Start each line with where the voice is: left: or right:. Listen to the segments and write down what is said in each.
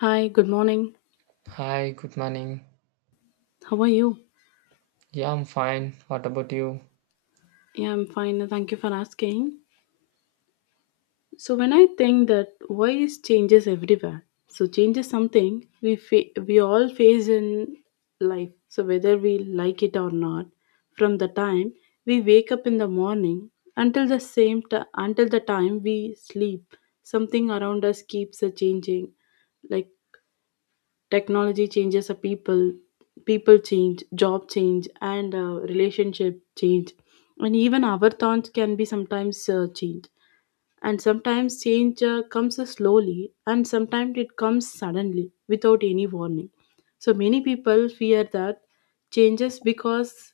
left: Hi, good morning.
right: Hi, good morning.
left: How are you?
right: Yeah, I'm fine. What about you?
left: Yeah, I'm fine. Thank you for asking. So, when I think that voice changes everywhere, so change is something we all face in life. So, whether we like it or not, from the time we wake up in the morning until until the time we sleep, something around us keeps a changing. Like technology changes a people, people change, job change, and relationship change, and even our thoughts can be sometimes changed. And sometimes change comes slowly, and sometimes it comes suddenly without any warning. So many people fear that changes because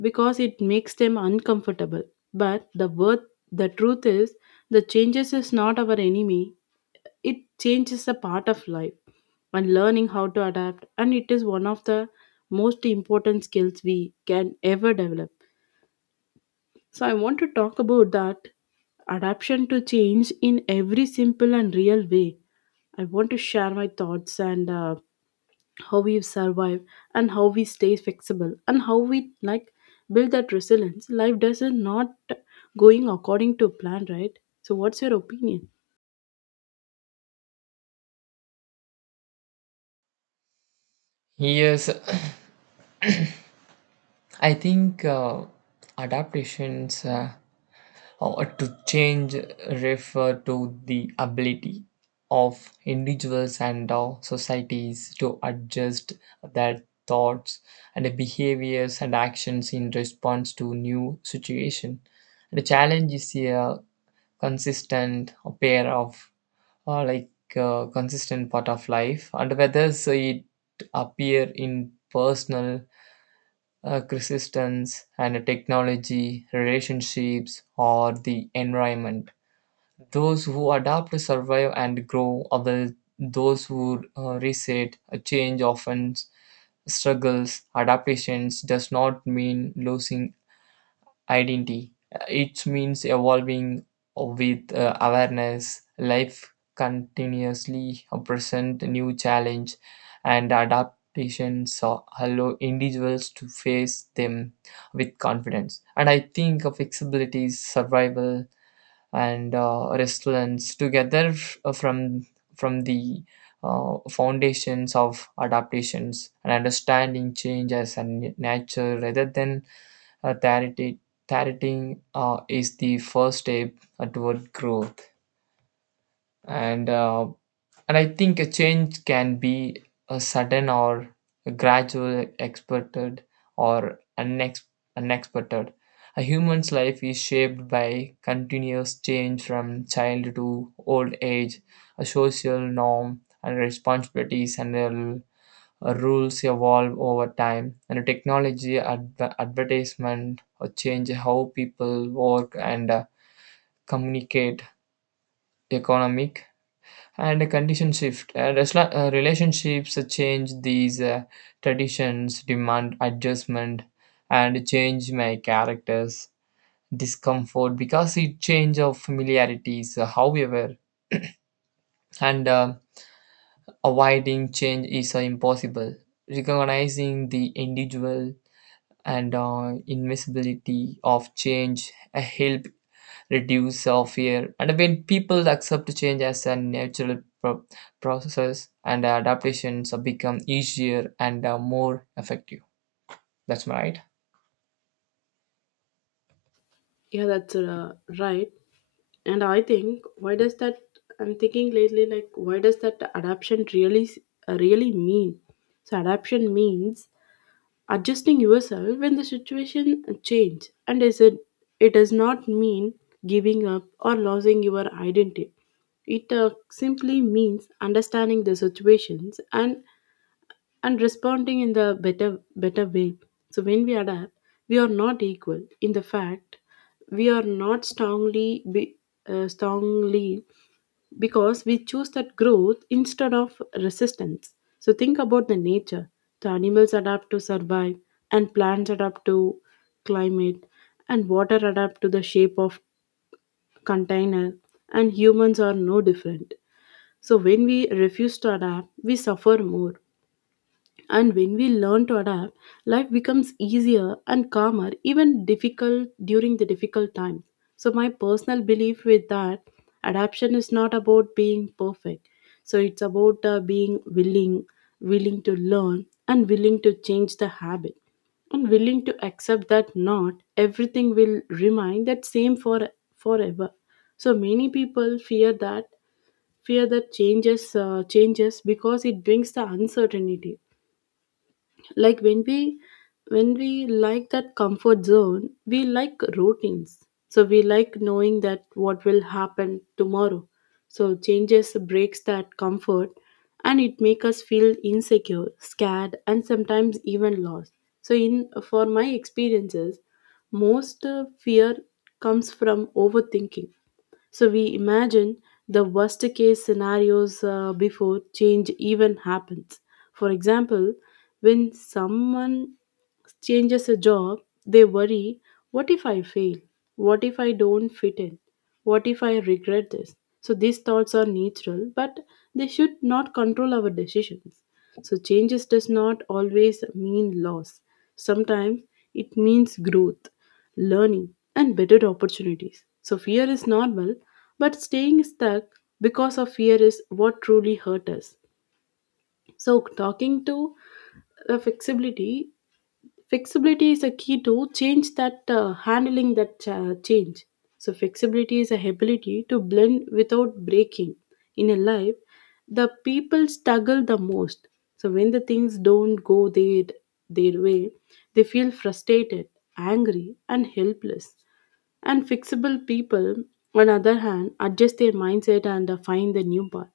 left: because it makes them uncomfortable. But the word, the truth is, the changes is not our enemy, it changes a part of life, and learning how to adapt and it is one of the most important skills we can ever develop. So I want to talk about that adaptation to change in every simple and real way. I want to share my thoughts and how we survive and how we stay flexible and how we, like, build that resilience life doesn't not going according to plan, right? So what's your opinion?
right: Yes, I think adaptations or to change refer to the ability of individuals and societies to adjust their thoughts and behaviors and actions in response to new situation. The challenge is a consistent pair of or like a consistent part of life, and whether so it appear in personal resistance and technology, relationships, or the environment. Those who adapt survive and grow, while those who reset a change often struggles. Adaptations does not mean losing identity. It means evolving with awareness. Life continuously present new challenge, and adaptations allow individuals to face them with confidence. And I think of flexibility, survival, and resilience together from the foundations of adaptations, and understanding change as a nature rather than uh, targeting targeting is the first step toward growth, and uh, and I think a change can be a sudden or a gradual, expected or unexpected. A human's life is shaped by continuous change from child to old age. A social norm and responsibilities and rules evolve over time, and technology advertisement change how people work and communicate. Economic and a condition shift, relationships change, these traditions demand adjustment, and change my characters discomfort because it change of familiarities. However, and avoiding change is impossible. Recognizing the individual and invisibility of change help reduce fear, and when people accept change as a process, and adaptations become easier and more effective. That's right.
left: Yeah, that's right. And I think why does that? I'm thinking lately, like why does that adaptation really mean? So adaptation means adjusting yourself when the situation change, and is it it does not mean giving up or losing your identity. It simply means understanding the situations and responding in the better way. So when we adapt, we are not equal in the fact, we are not strongly be, strongly, because we choose that growth instead of resistance. So think about the nature, the animals adapt to survive, and plants adapt to climate, and water adapt to the shape of container, and humans are no different. So when we refuse to adapt we suffer more, and when we learn to adapt, life becomes easier and calmer, even difficult during the difficult times. So my personal belief with that adaptation is not about being perfect. So it's about being willing, willing to learn and willing to change the habit and willing to accept that not everything will remain that same for forever. So many people fear that changes changes because it brings the uncertainty, like when we, when we like that comfort zone, we like routines, so we like knowing that what will happen tomorrow. So changes breaks that comfort and it make us feel insecure, scared, and sometimes even lost. So in for my experiences, most fear comes from overthinking. So we imagine the worst case scenarios before change even happens. For example, when someone changes a job, they worry, what if I fail? What if I don't fit in? What if I regret this? So these thoughts are natural, but they should not control our decisions. So changes does not always mean loss. Sometimes it means growth, learning, and better opportunities. So fear is normal, but staying stuck because of fear is what truly hurt us. So, talking to the flexibility flexibility is a key to change that change. So flexibility is a ability to blend without breaking in a life. The people struggle the most so when the things don't go their way, they feel frustrated, angry, and helpless. And fixable people, on the other hand, adjust their mindset and find the new path.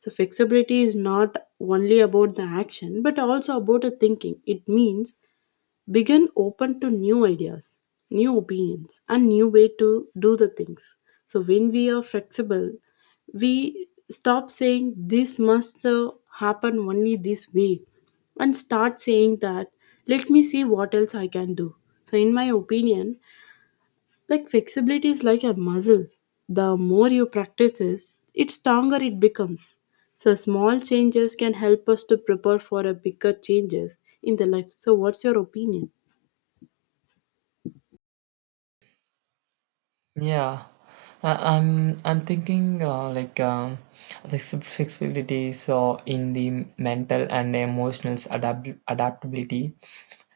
left: So flexibility is not only about the action but also about the thinking. It means begin open to new ideas, new opinions, and new way to do the things. So when we are flexible, we stop saying this must happen only this way and start saying that, let me see what else I can do. So in my opinion, like flexibility is like a muscle. The more you practice it, it stronger it becomes. So small changes can help us to prepare for a bigger changes in the life. So what's your opinion?
right: Yeah, I'm thinking like flexibilities in the mental and emotional adaptability,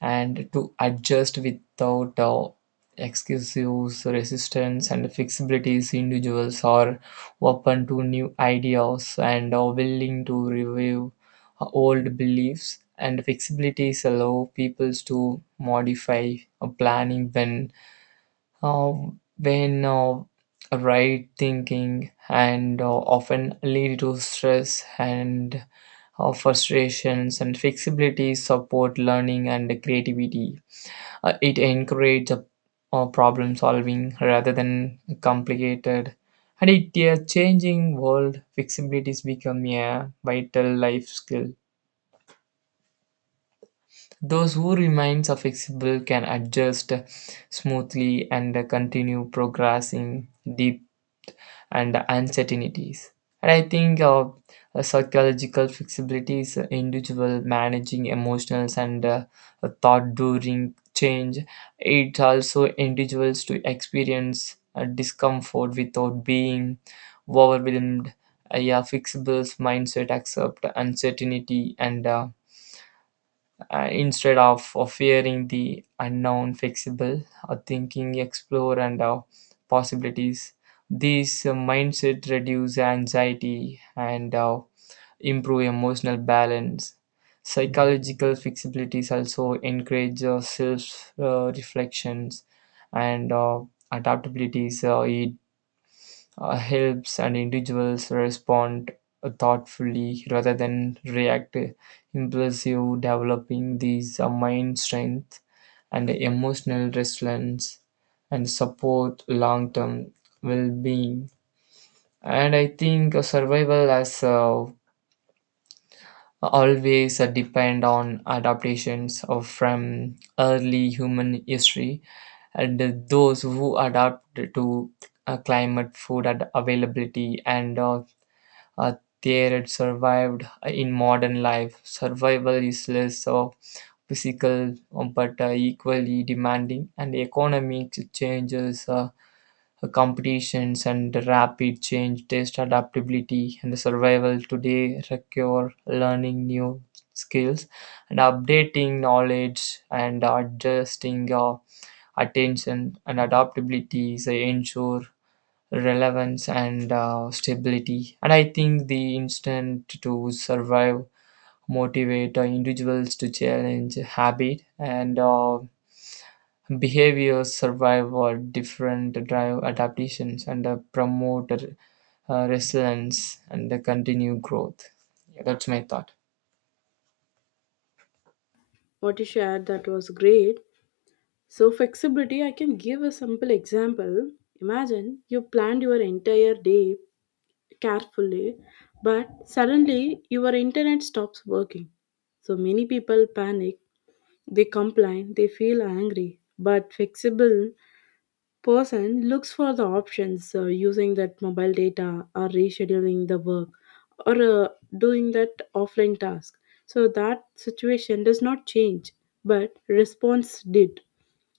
right: and to adjust without excuses, resistance, and flexibilities. Individuals are open to new ideas and are willing to review old beliefs. And flexibilities allow people to modify a planning when uh, when uh, right thinking and often lead to stress and frustrations, and flexibility support learning and creativity. It encourages problem solving rather than complicated, and in a changing world flexibilities become a vital life skill. Those who remains are flexible can adjust smoothly and continue progressing deep and uncertainties. And I think psychological flexibility is individual managing emotions and thought during change. It also individuals to experience discomfort without being overwhelmed. Yeah, flexible mindset accept uncertainty, and instead of fearing the unknown, fixable, thinking explore and possibilities. This mindset reduce anxiety and improve emotional balance. Psychological flexibilities also encourage self reflections and adaptabilities. It helps and individuals respond thoughtfully rather than react impulsive, developing these mind strength and emotional resilience and support long-term well-being. And I think survival has always depend on adaptations of from early human history, and those who adapt to climate, food, and availability, and uh, there it survived in modern life. Survival is less of physical but equally demanding, and economic changes, competitions, and rapid change test adaptability, and survival today require learning new skills and updating knowledge and adjusting attention, and adaptability is ensure relevance and stability. And I think the instinct to survive motivate individuals to challenge habit and behaviors survive or different drive adaptations and promote resilience and continue growth. Yeah, that's my thought.
left: What you shared, that was great. So flexibility, I can give a simple example. Imagine you planned your entire day carefully, but suddenly your internet stops working. So many people panic, they complain, they feel angry. But flexible person looks for the options, using that mobile data or rescheduling the work or doing that offline task. So that situation does not change, but response did.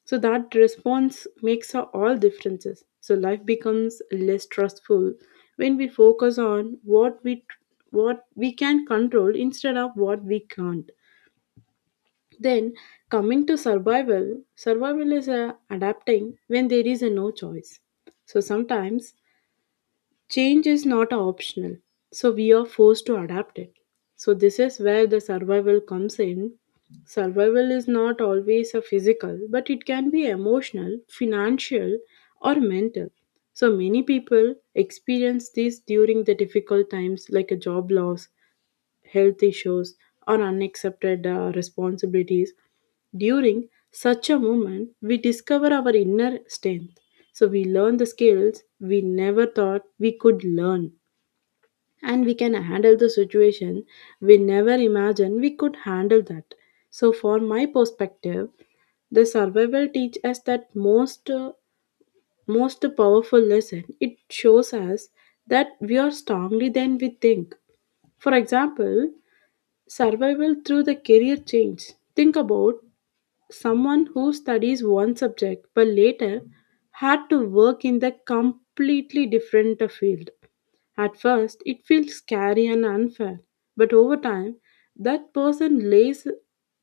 left: So that response makes a all differences. So life becomes less stressful when we focus on what we can control instead of what we can't. Then, coming to survival, survival is adapting when there is a no choice. So sometimes change is not optional. So we are forced to adapt it. So this is where the survival comes in. Survival is not always a physical, but it can be emotional, financial, or mental. So many people experience this during the difficult times, like a job loss, health issues, or unaccepted responsibilities. During such a moment, we discover our inner strength. So we learn the skills we never thought we could learn. And we can handle the situation we never imagined we could handle that. So, for my perspective, the survival teach us that most powerful lesson. It shows us that we are stronger than we think. For example, survival through the career change. Think about someone who studies one subject but later had to work in the completely different field. At first, it feels scary and unfair, but over time, that person lays,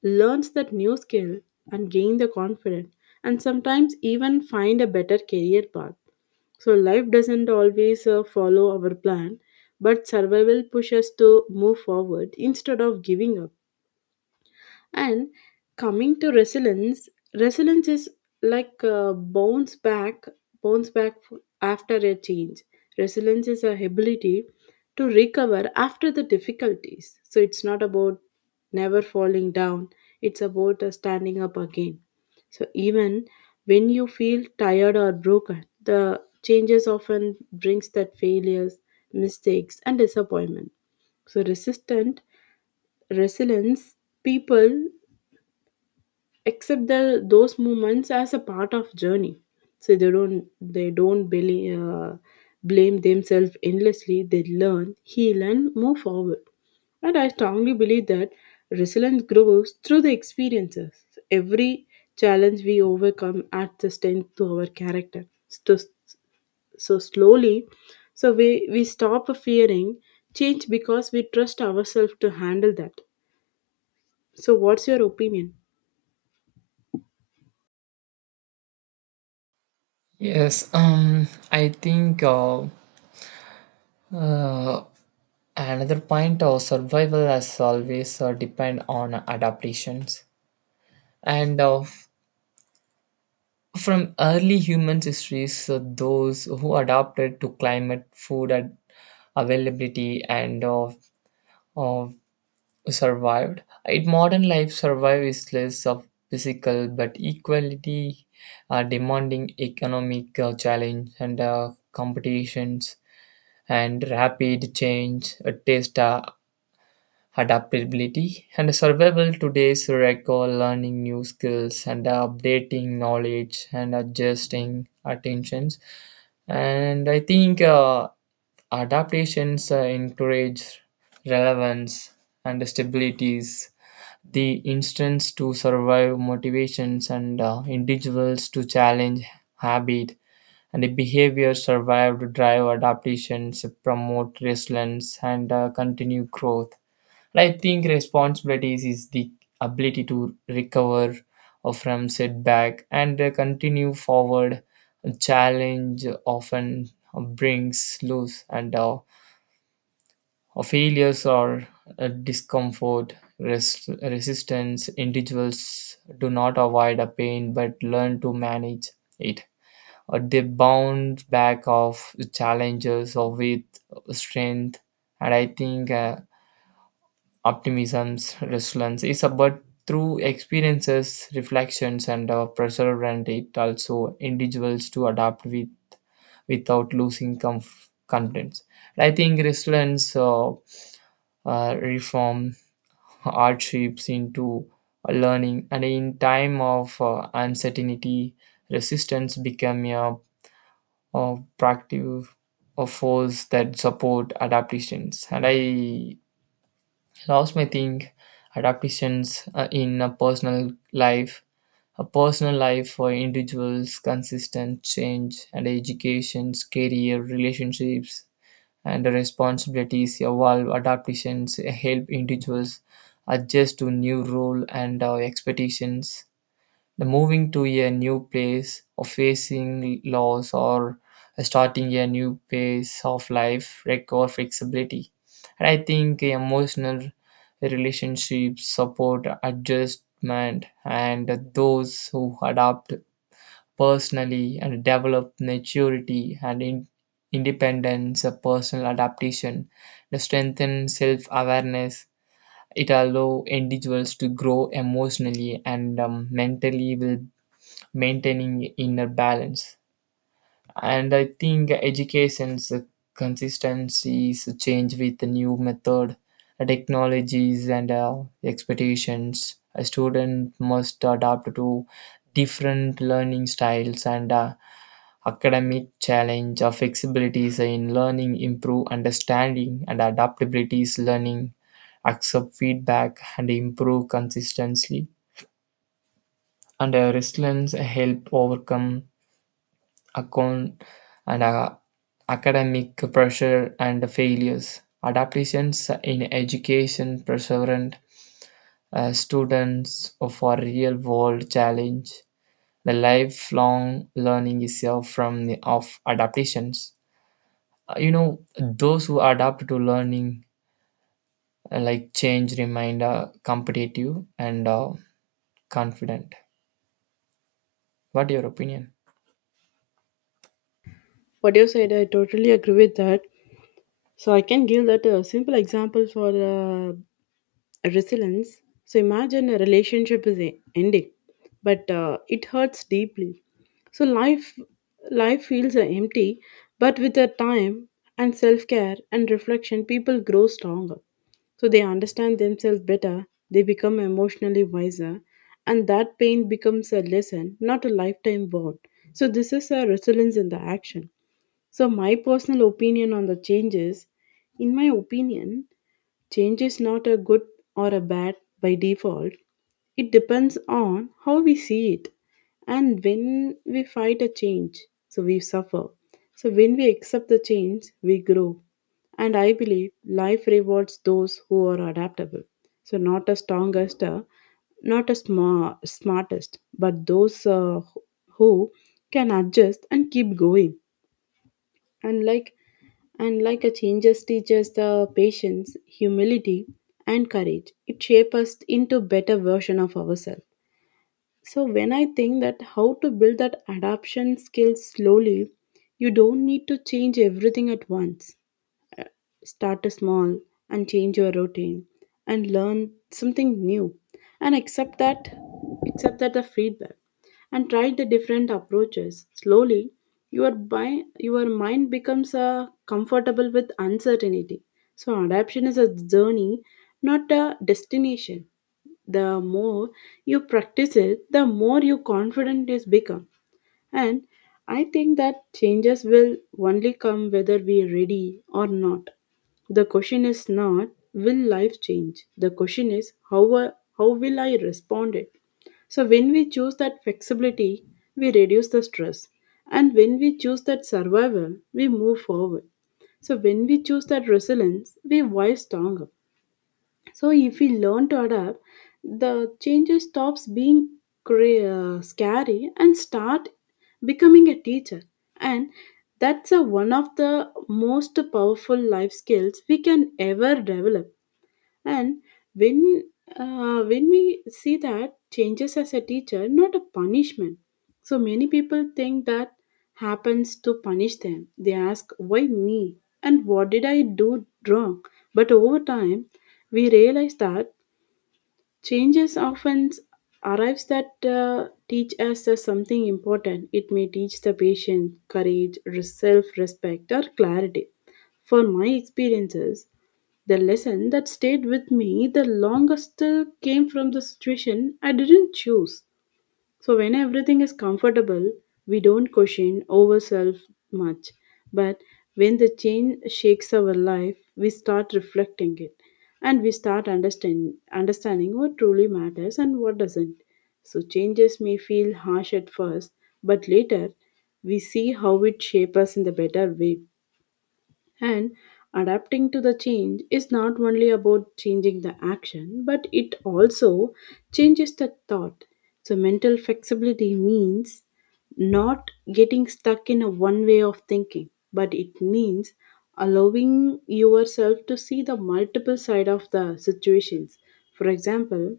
left: learns that new skill and gain the confidence and sometimes even find a better career path. So life doesn't always follow our plan, but survival pushes us to move forward instead of giving up. And coming to resilience, resilience is like a bounce back after a change. Resilience is a ability to recover after the difficulties. So it's not about never falling down. It's about standing up again. So even when you feel tired or broken, the changes often brings that failures, mistakes, and disappointment. So resistant resilience people accept the, those moments as a part of journey. So they don't believe, blame themselves endlessly. They learn, heal, and move forward. And I strongly believe that resilience grows through the experiences. Every challenge we overcome adds the strength to our character. So, so slowly, so we stop fearing change because we trust ourselves to handle that. So what's your opinion?
right: Yes, I think uh, another point of survival has always depend on adaptations, and from early human histories, those who adapted to climate, availability, and of survived. In modern life, survive is less of physical but equality, demanding economic challenge and competitions, and rapid change, taste adaptability, and survival today's require learning new skills and updating knowledge and adjusting attentions. And I think adaptations encourage relevance and stabilities. The instance to survive motivations and individuals to challenge habit and the behavior survive to drive adaptations promote resilience and continue growth. I think responsibilities is the ability to recover from setback and continue forward. A challenge often brings loss and failures or discomfort. Resistance individuals do not avoid a pain but learn to manage it. They bounce back of challenges or with strength, and I think. Optimisms, resilience is about through experiences, reflections, and preserve, and it also individuals to adapt with without losing contents. I think resilience reform hardships into learning, and in time of uncertainty, resistance become a proactive a force that support adaptations. And I lost my thing. Adaptations in a personal life, a personal life for individuals, consistent change and educations, career, relationships and responsibilities evolve. Adaptations help individuals adjust to new role and expectations. The moving to a new place, or facing loss, or starting a new phase of life require flexibility. And I think emotional relationships support adjustment, and those who adapt personally and develop maturity and independence, a personal adaptation, to strengthen self awareness. It allows individuals to grow emotionally and mentally, will maintaining inner balance. And I think education's consistencies change with the new method, technologies, and expectations. A student must adapt to different learning styles and academic challenge or flexibilities in learning improve understanding and adaptabilities, learning accept feedback and improve consistently, and resilience help overcome account and academic pressure and failures. Adaptations in education perseverant students for real world challenge. The lifelong learning is of adaptations. You know, those who adapt to learning like change remain competitive and confident. What your opinion?
left: What you said, I totally agree with that. So I can give that a simple example for resilience. So imagine a ending, but it hurts deeply. So life feels empty, but with the time and self care and reflection, people grow stronger. So they understand themselves better. They become emotionally wiser, and that pain becomes a lesson, not a lifetime bond. So this is a resilience in the action. So, my personal opinion on the changes, in my opinion, change is not a good or a bad by default. It depends on how we see it. And when we fight a change, so we suffer. So, when we accept the change, we grow. And I believe life rewards those who are adaptable. So, not the strongest, not smartest, but those who can adjust and keep going. And like and like a changes teaches the patience, humility, and courage. It shapes us into better version of ourselves. So when I think that how to build that adaptation skills slowly, you don't need to change everything at once. Start small and change your routine and learn something new and accept that the feedback and try the different approaches slowly your by your mind becomes comfortable with uncertainty. So adaptation is a journey, not a destination. The more you practice it, the more you confident is become. And I think that changes will only come whether we are ready or not. The question is not, will life change? The question is, how will I respond it? So when we choose that flexibility, we reduce the stress. And when we choose that survival, we move forward. So when we choose that resilience, we rise stronger. So if we learn to adapt, the changes stops being cra- scary and start becoming a teacher. And that's a, one of the most powerful life skills we can ever develop. And when when we see that changes as a teacher, not a punishment. So many people think that happens to punish them. They ask, why me? And what did I do wrong? But over time, we realize that changes often arrives that teach us as something important. It may teach the patient, courage, self-respect, or clarity. For my experiences, the lesson that stayed with me the longest came from the situation I didn't choose. So when everything is comfortable, we don't question ourselves much. But when the change shakes our life, we start reflecting it, and we start understanding what truly matters and what doesn't. So changes may feel harsh at first, but later we see how it shapes us in the better way. And adapting to the change is not only about changing the action, but it also changes the thought. So mental flexibility means not getting stuck in a one way of thinking, but it means allowing yourself to see the multiple side of the situations. For example,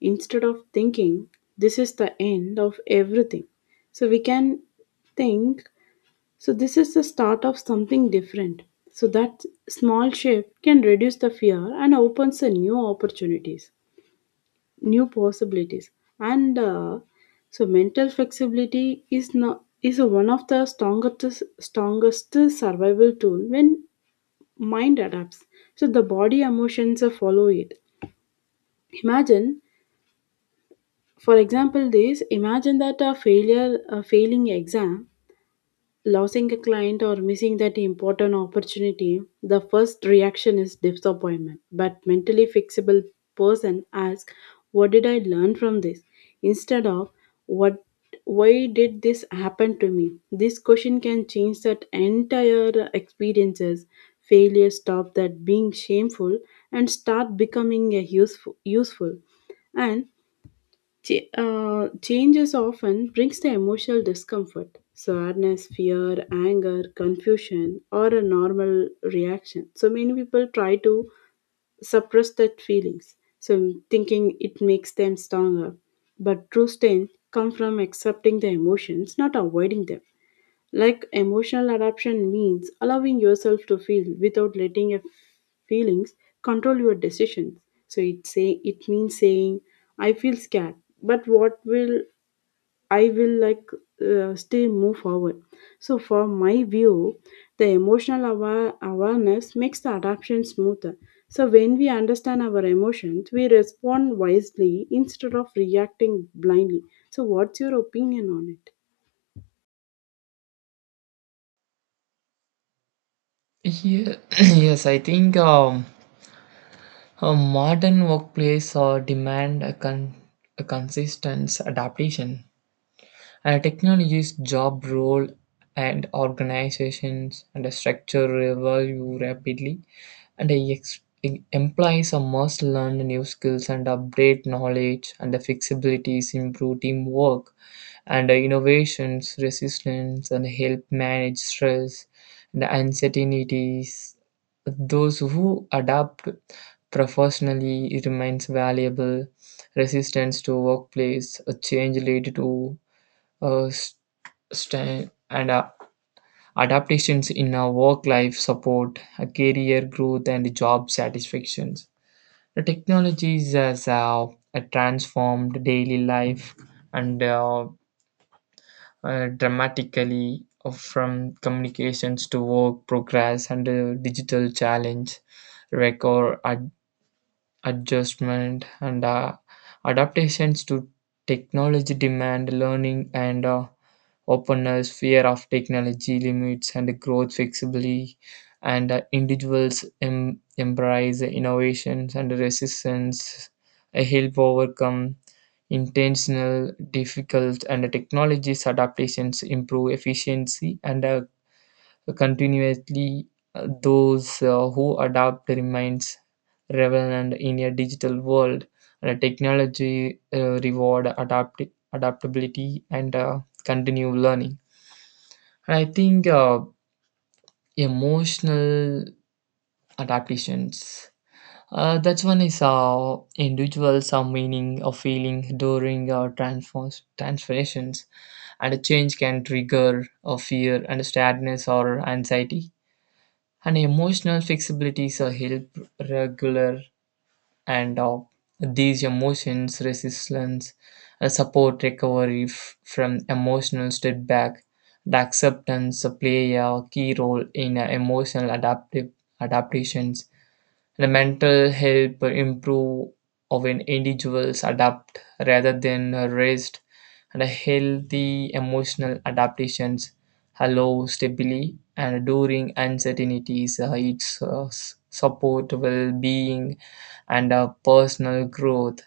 left: instead of thinking this is the end of everything, so we can think, so this is the start of something different. So that small shift can reduce the fear and opens the new opportunities, new possibilities. And uh, Mental flexibility is not is one of the strongest survival tool when mind adapts. So the body emotions follow it. Imagine, for example, this. Imagine that a failure, a failing exam, losing a client or missing that important opportunity, the first reaction is disappointment. But mentally fixable person asks, "What did I learn from this?" instead of "What, why did this happen to me?" This question can change that entire experiences. Failure stop that being shameful and start becoming a useful. and. Changes often brings the emotional discomfort, sadness, fear, anger, confusion, or a normal reaction. So many people try to suppress that feelings, so thinking it makes them stronger. But true strength comes from accepting the emotions, not avoiding them. Like, emotional adaptation means allowing yourself to feel without letting your feelings control your decisions. So it means saying, "I feel scared, but what will I will like still move forward." So for my view, the awareness makes the adaptation smoother. So when we understand our emotions, we respond wisely instead of reacting blindly. So what's your opinion on it?
right: Yeah, yes, I think a modern workplace demand a consistent adaptation. A technology's job role and organizations and a structure evolve rapidly, and implies a must learn new skills and update knowledge, and the flexibilities improve teamwork and innovations, resistance, and help manage stress and uncertainties. Those who adapt professionally remains valuable. Resistance to workplace a change lead to uh, stand and adaptations in our work life support, career growth, and job satisfactions. The technologies has transformed daily life and dramatically from communications to work progress and digital challenge, record ad- adjustment, and adaptations to technology demand, learning and openness, fear of technology limits, and growth flexibility, and individuals embrace innovations, and resistance help overcome intentional, difficult, and technologies adaptations improve efficiency and continuously. Those who adapt remains relevant in a digital world, and technology reward adaptability and continue learning. And I think emotional adaptations. That's one is saw individuals are meaning or feeling during transformations, and a change can trigger a fear and sadness or anxiety. And emotional flexibilities are help regular and these emotions resilience support recovery from emotional setback, the acceptance play a key role in emotional adaptive adaptations, the mental help improve of an individuals adapt rather than rest, and a healthy emotional adaptations allow stability, and during uncertainties it's support well-being and personal growth.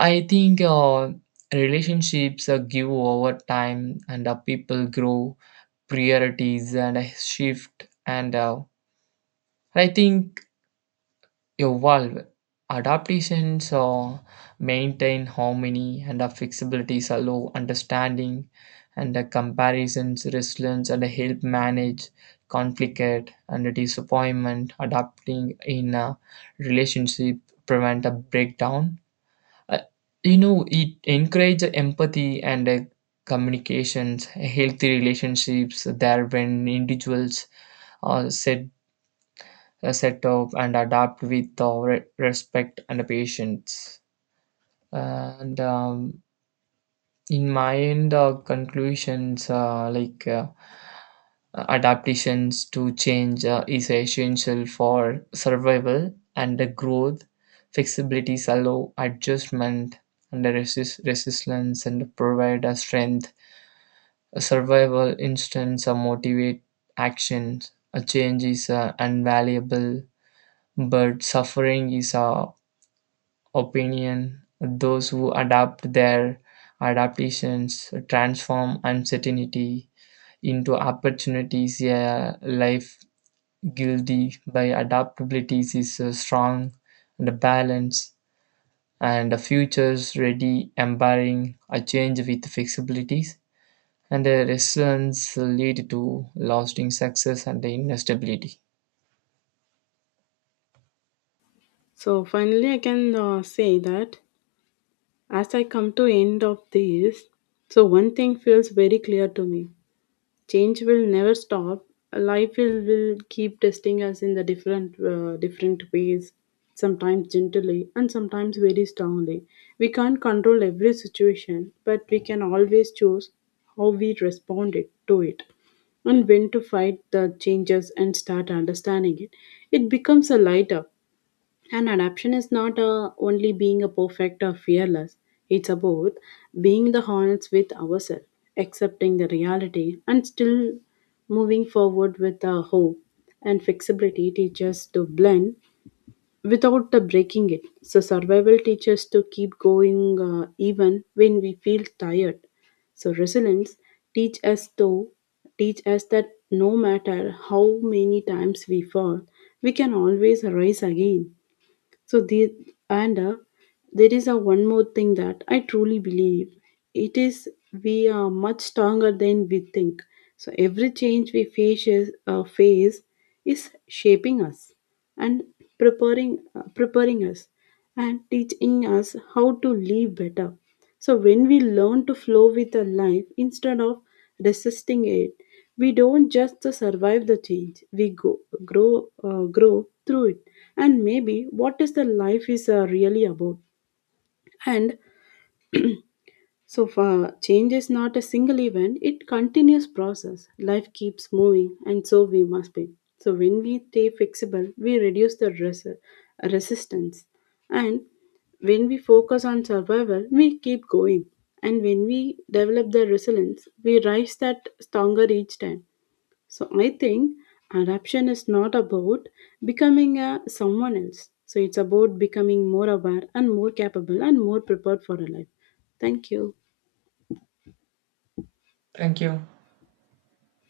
right: I think relationships give over time, and people grow, priorities and shift, and I think evolve. Adaptations maintain harmony and flexibilities allow understanding and comparisons, resilience, and help manage conflict and disappointment. Adapting in a relationship prevent a breakdown. Uh, you know, it encourages empathy and communications, healthy relationships there when individuals are set, set up and adapt with respect and patience. And in my end conclusions, adaptations to change is essential for survival and the growth. Flexibilities allow adjustment, and the resistance and provide a strength, a survival instance motivate actions. A change is invaluable but suffering is opinion. Those who adapt their adaptations transform uncertainty into opportunities. A life guilty by adaptabilities is a strong and balanced, and a futures ready embarking a change with flexibilities and a resilience lead to lasting success and the inner stability.
left: So finally, I can say that as I come to end of this, so one thing feels very clear to me: change will never stop. Life will keep testing us in the different ways. Sometimes gently and sometimes very strongly. We can't control every situation, but we can always choose how to it, and when to fight the changes and start understanding it. It becomes a lighter, and adaptation is not only being a perfect or fearless, it's about being the honest with ourselves, accepting the reality, and still moving forward with hope. And flexibility teaches to blend without the breaking it. So survival teaches to keep going even when we feel tired. So resilience teach us to teach us that no matter how many times we fall, we can always rise again. So the and uh, there is a one more thing that I truly believe. It is, we are much stronger than we think. So every change we face is shaping us and preparing us and teaching us how to live better. So when we learn to flow with the life instead of resisting it, we don't just survive the change, we grow through it. And maybe what is the life is really about? And so far, change is not a single event, it continuous process. Life keeps moving and so we must be. So when we stay flexible, we reduce the resistance. And when we focus on survival, we keep going. And when we develop the resilience, we rise that stronger each time. So I think adaptation is not about becoming a someone else. So it's about becoming more aware and more capable and more prepared for a life. Thank you.